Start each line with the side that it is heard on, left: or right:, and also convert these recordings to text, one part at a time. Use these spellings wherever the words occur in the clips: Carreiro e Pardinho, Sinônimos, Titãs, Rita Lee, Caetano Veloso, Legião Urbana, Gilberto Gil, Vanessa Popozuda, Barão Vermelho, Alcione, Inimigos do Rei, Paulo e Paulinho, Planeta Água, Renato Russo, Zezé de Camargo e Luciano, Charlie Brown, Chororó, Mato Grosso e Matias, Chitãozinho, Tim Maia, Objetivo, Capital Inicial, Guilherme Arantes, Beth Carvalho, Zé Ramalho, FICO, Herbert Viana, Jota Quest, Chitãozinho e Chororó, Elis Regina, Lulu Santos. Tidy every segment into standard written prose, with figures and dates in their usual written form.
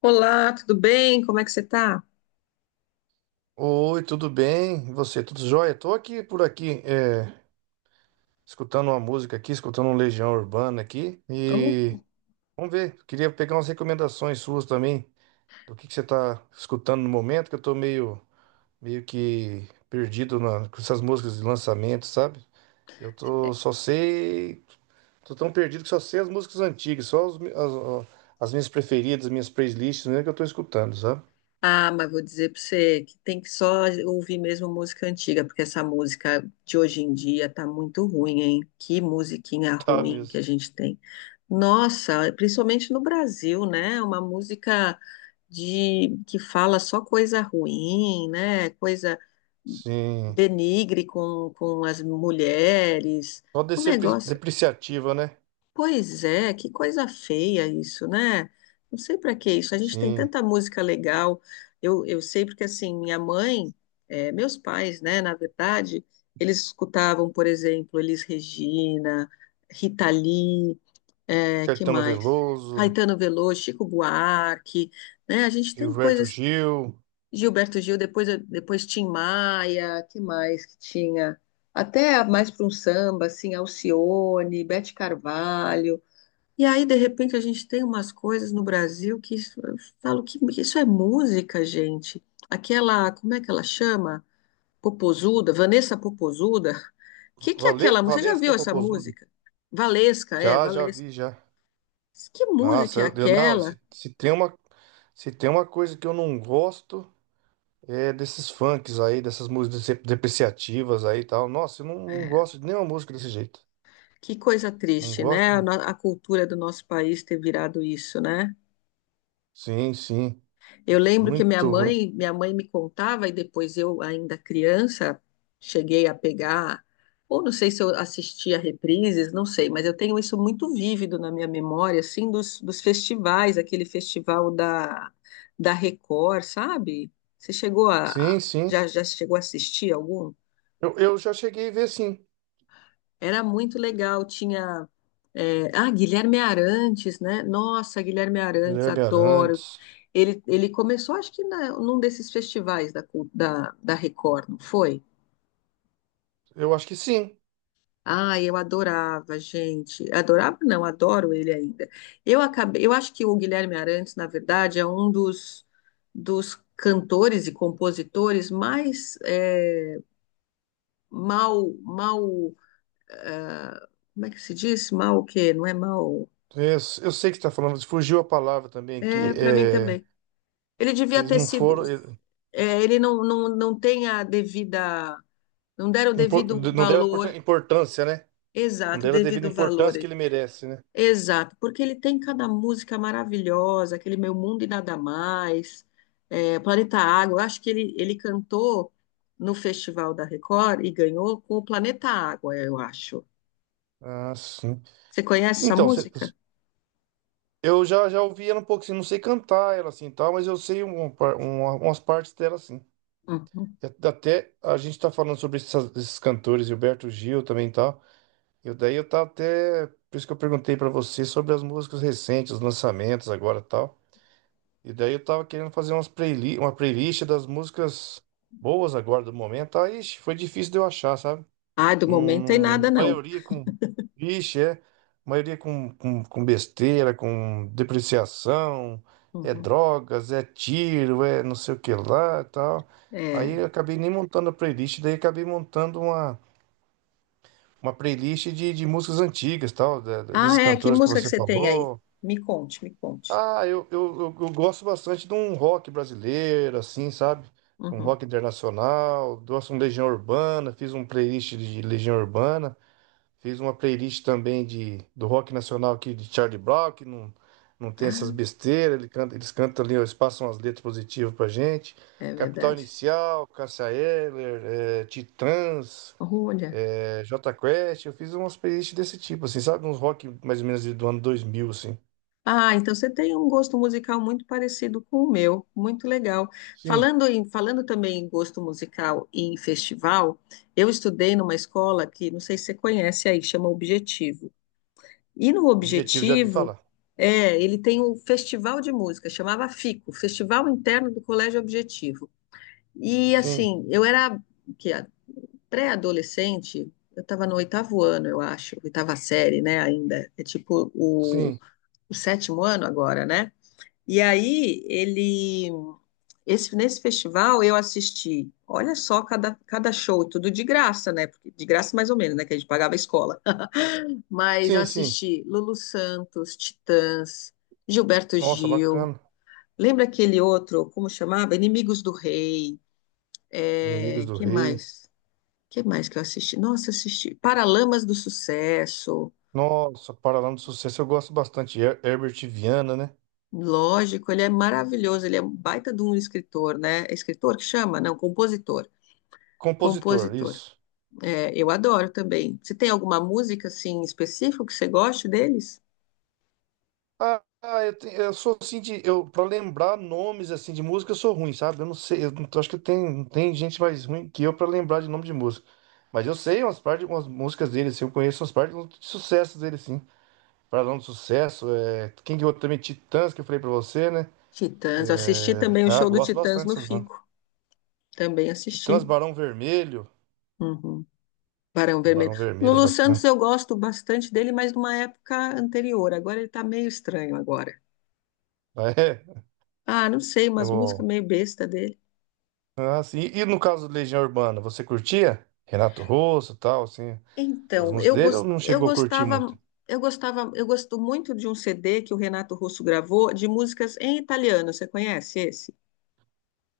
left: Olá, tudo bem? Como é que você tá?
right: Oi, tudo bem? E você, tudo jóia? Tô aqui por aqui, escutando uma música aqui, escutando um Legião Urbana aqui. E
left: Oh.
right: vamos ver, queria pegar umas recomendações suas também, do que você tá escutando no momento, que eu tô meio que perdido com essas músicas de lançamento, sabe? Eu tô só sei, tô tão perdido que só sei as músicas antigas, só ó, as minhas preferidas, as minhas playlists mesmo que eu tô escutando, sabe?
left: Ah, mas vou dizer para você que tem que só ouvir mesmo música antiga, porque essa música de hoje em dia tá muito ruim, hein? Que musiquinha
right: Tá
left: ruim que
right: mesmo.
left: a gente tem. Nossa, principalmente no Brasil, né? Uma música de que fala só coisa ruim, né? Coisa
right: Sim.
left: denigre com as mulheres.
right: Só
left: Um
right: descer
left: negócio.
right: depreciativa, né?
left: Pois é, que coisa feia isso, né? Não sei para que isso. A gente tem
right: Sim.
left: tanta música legal. Eu sei porque, assim, minha mãe, meus pais, né, na verdade, eles escutavam, por exemplo, Elis Regina, Rita Lee, que
right: Caetano
left: mais?
right: Veloso,
left: Caetano Veloso, Chico Buarque, né? A gente tem
right: Gilberto
left: coisas.
right: Gil,
left: Gilberto Gil, depois Tim Maia, que mais que tinha? Até mais para um samba, assim, Alcione, Beth Carvalho. E aí, de repente, a gente tem umas coisas no Brasil que isso- eu falo que isso é música, gente. Aquela, como é que ela chama? Popozuda, Vanessa Popozuda. Que é aquela música? Você já
right: Valesca
left: viu essa
right: Popozuda.
left: música? Valesca, é,
right: Já, já
left: Valesca.
right: vi, já.
left: Que música
right: Nossa,
left: é
right: não,
left: aquela?
right: se tem uma, se tem uma coisa que eu não gosto é desses funks aí, dessas músicas depreciativas aí e tal. Nossa, eu não, não
left: É.
right: gosto de nenhuma música desse jeito.
left: Que coisa
right: Não
left: triste, né? A,
right: gosto.
left: no- a cultura do nosso país ter virado isso, né?
right: Sim, sim.
left: Eu lembro que minha
right: Muito ruim.
left: mãe, minha mãe me contava, e depois eu, ainda criança, cheguei a pegar, ou não sei se eu assistia reprises, não sei, mas eu tenho isso muito vívido na minha memória, assim, dos festivais, aquele festival da, da Record, sabe? Você chegou
right: Sim,
left: a-
right: sim.
left: já, já chegou a assistir algum?
right: Eu já cheguei a ver, sim.
left: Era muito legal, tinha. É, ah, Guilherme Arantes, né? Nossa, Guilherme Arantes,
right: Guilherme
left: adoro.
right: Arantes.
left: Ele começou, acho que na- num desses festivais da, Cul- da, da Record, não foi?
right: Eu acho que sim.
left: Ah, eu adorava, gente. Adorava, não, adoro ele ainda. Eu acabei, eu acho que o Guilherme Arantes, na verdade, é um dos cantores e compositores mais mal, como é que se diz? Mal o quê? Não é mal.
right: É, Eu, eu sei que você está falando, fugiu a palavra também aqui.
left: É, para mim também. Ele devia
right: Eles
left: ter
right: não
left: sido.
right: foram.
left: É, ele não tem a devida. Não deram o devido
right: Não deram a
left: valor.
right: importância, né? Não
left: Exato, o
right: deram a devida
left: devido valor.
right: importância que ele merece, né?
left: Exato, porque ele tem cada música maravilhosa, aquele Meu Mundo e Nada Mais, é, Planeta Água. Eu acho que ele cantou no Festival da Record e ganhou com o Planeta Água, eu acho.
right: Ah, sim.
left: Você conhece essa
right: Então, cê-
left: música?
right: eu já, já ouvi ela um pouco assim, não sei cantar ela assim e tal, mas eu sei umas partes dela assim.
left: Uhum.
right: E até a gente tá falando sobre esses cantores, Gilberto Gil também e tal. Daí eu tava até. Por isso que eu perguntei pra você sobre as músicas recentes, os lançamentos agora e tal. E daí eu tava querendo fazer uma playlist das músicas boas agora do momento. Aí, ixi, foi difícil de eu achar, sabe?
left: Ah, do
right: Num,
left: momento tem nada, não.
right: maioria com. Vixe, é. Maioria com besteira, com depreciação, é
left: Uhum.
right: drogas, é tiro, é não sei o que lá e tal. Aí
left: É.
right: eu acabei nem montando a playlist, daí acabei montando uma playlist de músicas antigas, tal,
left: Ah,
right: desses
left: é? Que
right: cantores que
left: música que
right: você
left: você tem aí?
right: falou.
left: Me conte, me conte.
right: Ah, eu gosto bastante de um rock brasileiro, assim, sabe? Um
left: Uhum.
right: rock internacional, gosto de um Legião Urbana, fiz um playlist de Legião Urbana. Fiz uma playlist também de, do rock nacional aqui de Charlie Brown, que não tem essas
left: Ah,
right: besteiras. Ele canta, eles cantam ali, eles passam as letras positivas pra gente.
left: é
right: Capital
left: verdade.
right: Inicial, Cássia Eller, Titãs,
left: Olha.
right: Jota Quest. Eu fiz umas playlists desse tipo, assim, sabe? Uns rock mais ou menos do ano 2000, assim.
left: Ah, então você tem um gosto musical muito parecido com o meu, muito legal.
right: Sim,
left: Falando em, falando também em gosto musical e em festival, eu estudei numa escola que não sei se você conhece aí, chama Objetivo. E no
right: objetivo já vi
left: Objetivo,
right: falar.
left: é, ele tem um festival de música, chamava FICO, Festival Interno do Colégio Objetivo. E
right: Sim,
left: assim, eu era que pré-adolescente, eu estava no oitavo ano, eu acho, oitava série, né, ainda. É tipo
right: sim,
left: o sétimo ano agora, né? E aí, ele. Esse, nesse festival, eu assisti, olha só, cada show, tudo de graça, né? Porque, de graça, mais ou menos, né? Que a gente pagava a escola. Mas eu
right: sim, sim.
left: assisti Lulu Santos, Titãs, Gilberto
right: Nossa,
left: Gil.
right: bacana.
left: Lembra aquele outro, como chamava? Inimigos do Rei.
right: Inimigos
left: É,
right: do
left: que
right: Rei.
left: mais? Que mais que eu assisti? Nossa, assisti Paralamas do Sucesso.
right: Nossa, Paralama do Sucesso, eu gosto bastante. Herbert Viana, né?
left: Lógico, ele é maravilhoso, ele é um baita de um escritor, né? É escritor que chama? Não, compositor.
right: Compositor,
left: Compositor.
right: isso.
left: É, eu adoro também. Você tem alguma música, assim, específica que você goste deles?
right: Eu, eu sou assim de. Eu, pra lembrar nomes assim de música, eu sou ruim, sabe? Eu não sei. Eu não- acho que tem, tem gente mais ruim que eu pra lembrar de nome de música. Mas eu sei umas partes, umas músicas dele, assim, eu conheço umas partes de sucessos dele, sim. Paralão do Sucesso, é, quem que eu também, Titãs, que eu falei pra você, né?
left: Titãs. Eu assisti
right: É,
left: também o
right: ah,
left: show do
right: gosto
left: Titãs
right: bastante
left: no
right: dessas bandas.
left: Fico. Também
right: Titãs,
left: assisti.
right: Barão Vermelho.
left: Uhum. Barão
right: Um
left: Vermelho.
right: Barão Vermelho,
left: Lulu Santos
right: bacana.
left: eu gosto bastante dele, mas numa época anterior. Agora ele tá meio estranho agora.
right: Ah, é,
left: Ah, não sei, umas
right: eu,
left: músicas meio besta dele.
right: ah, sim. E no caso do Legião Urbana, você curtia? Renato Russo e tal, assim. As
left: Então, eu,
right: músicas dele eu
left: gos-
right: não
left: eu
right: chegou a curtir
left: gostava,
right: muito.
left: eu gosto muito de um CD que o Renato Russo gravou de músicas em italiano. Você conhece esse?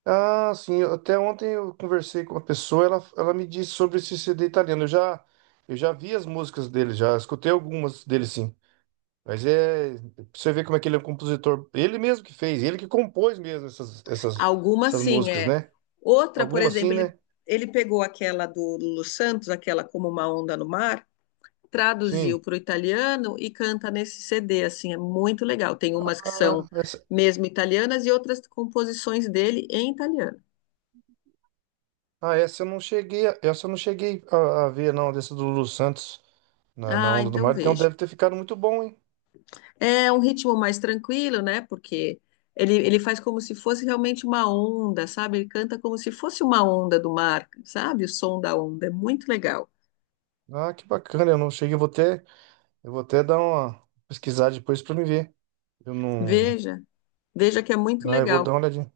right: Ah, sim, até ontem eu conversei com uma pessoa, ela me disse sobre esse CD italiano. Eu já vi as músicas dele, já escutei algumas dele sim. Mas é, pra você ver como é que ele é um compositor. Ele mesmo que fez, ele que compôs mesmo
left: Algumas
right: essas
left: sim,
right: músicas,
left: é.
right: né?
left: Outra, por
right: Algumas sim,
left: exemplo, ele,
right: né?
left: ele pegou aquela do Lulu Santos, aquela Como uma Onda no Mar, traduziu
right: Sim.
left: para o italiano e canta nesse CD, assim, é muito legal. Tem umas que
right: Ah,
left: são
right: essa,
left: mesmo italianas e outras composições dele em italiano.
right: ah, essa eu não cheguei, essa eu não cheguei a ver, não, dessa do Lulu Santos na
left: Ah,
right: Onda do
left: então
right: Mar. Então
left: veja.
right: deve ter ficado muito bom, hein?
left: É um ritmo mais tranquilo, né? Porque ele faz como se fosse realmente uma onda, sabe? Ele canta como se fosse uma onda do mar, sabe? O som da onda. É muito legal.
right: Ah, que bacana, eu não cheguei, eu vou até. Eu vou até dar uma pesquisada depois pra me ver. Eu não.
left: Veja, veja que é muito
right: Não, eu vou dar
left: legal.
right: uma olhadinha.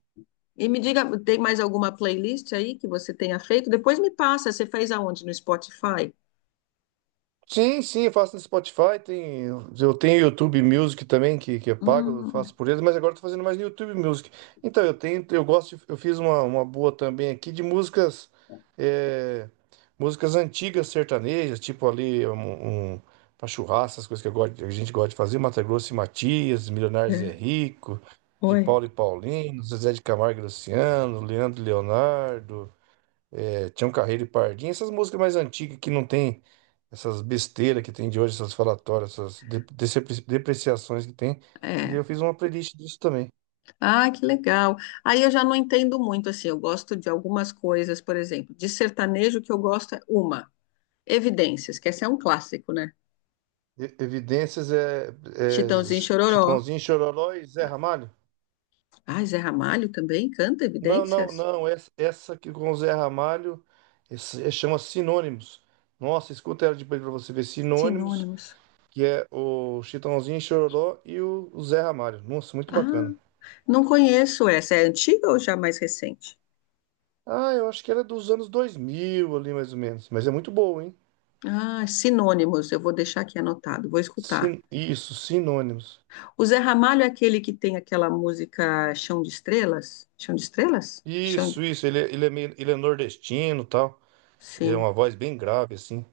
left: E me diga, tem mais alguma playlist aí que você tenha feito? Depois me passa, você fez aonde? No Spotify?
right: Sim, sim, eu faço no Spotify, tem, eu tenho YouTube Music também, que é pago, eu
left: Hum,
right: faço por eles, mas agora eu tô fazendo mais no YouTube Music. Então, eu tenho, eu gosto, eu fiz uma boa também aqui de músicas, é, músicas antigas sertanejas, tipo ali, um, pra churrasco, essas coisas que eu gosto, a gente gosta de fazer, Mato Grosso e Matias, Milionários
left: é.
right: é Rico, de
left: Oi.
right: Paulo e Paulinho, Zezé de Camargo e Luciano, Leandro e Leonardo, tinha um Carreiro e Pardinho, essas músicas mais antigas que não tem essas besteiras que tem de hoje, essas falatórias, essas depreciações que tem. E daí
left: É.
right: eu fiz uma playlist disso também.
left: Ah, que legal. Aí eu já não entendo muito, assim, eu gosto de algumas coisas, por exemplo, de sertanejo que eu gosto é uma, Evidências, que esse é um clássico, né?
right: Evidências é, é
left: Chitãozinho e Chororó.
right: Chitãozinho, Chororó e Zé Ramalho?
left: Ah, Zé Ramalho também canta
right: Não, não,
left: Evidências?
right: não. Essa aqui com o Zé Ramalho chama Sinônimos. Nossa, escuta ela depois pra você ver. Sinônimos,
left: Sinônimos.
right: que é o Chitãozinho, Chororó e o Zé Ramalho. Nossa, muito
left: Ah,
right: bacana.
left: não conheço essa. É antiga ou já mais recente?
right: Ah, eu acho que ela é dos anos 2000 ali, mais ou menos. Mas é muito boa, hein?
left: Ah, Sinônimos. Eu vou deixar aqui anotado, vou escutar.
right: Isso, Sinônimos.
left: O Zé Ramalho é aquele que tem aquela música Chão de Estrelas? Chão de Estrelas? Chão de...
right: Isso, isso. Ele, é meio, ele é nordestino e tal. É uma
left: Sim.
right: voz bem grave, assim.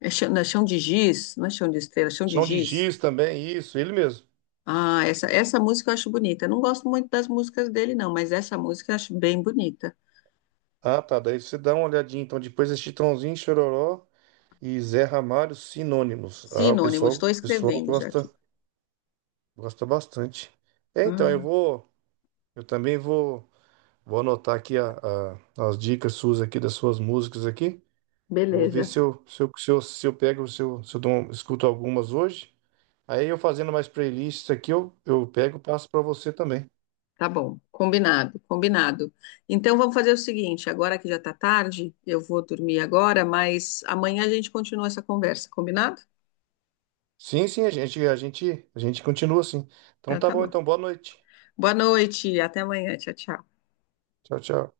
left: É chão, não, é chão de giz, não é chão de estrelas, é chão de
right: Chão de
left: giz.
right: Giz também, isso, ele mesmo.
left: Ah, essa música eu acho bonita. Eu não gosto muito das músicas dele, não, mas essa música eu acho bem bonita.
right: Ah, tá. Daí você dá uma olhadinha. Então, depois é Chitãozinho, Chororó e Zé Ramalho, Sinônimos. Ah,
left: Sinônimos, estou
right: o pessoal
left: escrevendo já
right: gosta,
left: aqui.
right: gosta bastante. É, então, eu
left: Ah,
right: vou... Eu também vou, vou anotar aqui as dicas suas aqui, das suas músicas aqui. Vou ver
left: beleza,
right: se se eu pego, se eu dou escuto algumas hoje. Aí eu fazendo mais playlists aqui, eu pego e passo para você também.
left: tá bom. Combinado, combinado. Então vamos fazer o seguinte, agora que já tá tarde, eu vou dormir agora, mas amanhã a gente continua essa conversa, combinado?
right: Sim, sim, a gente continua assim. Então
left: Então
right: tá
left: tá
right: bom,
left: bom.
right: então boa noite.
left: Boa noite, até amanhã. Tchau, tchau.
right: Tchau, tchau.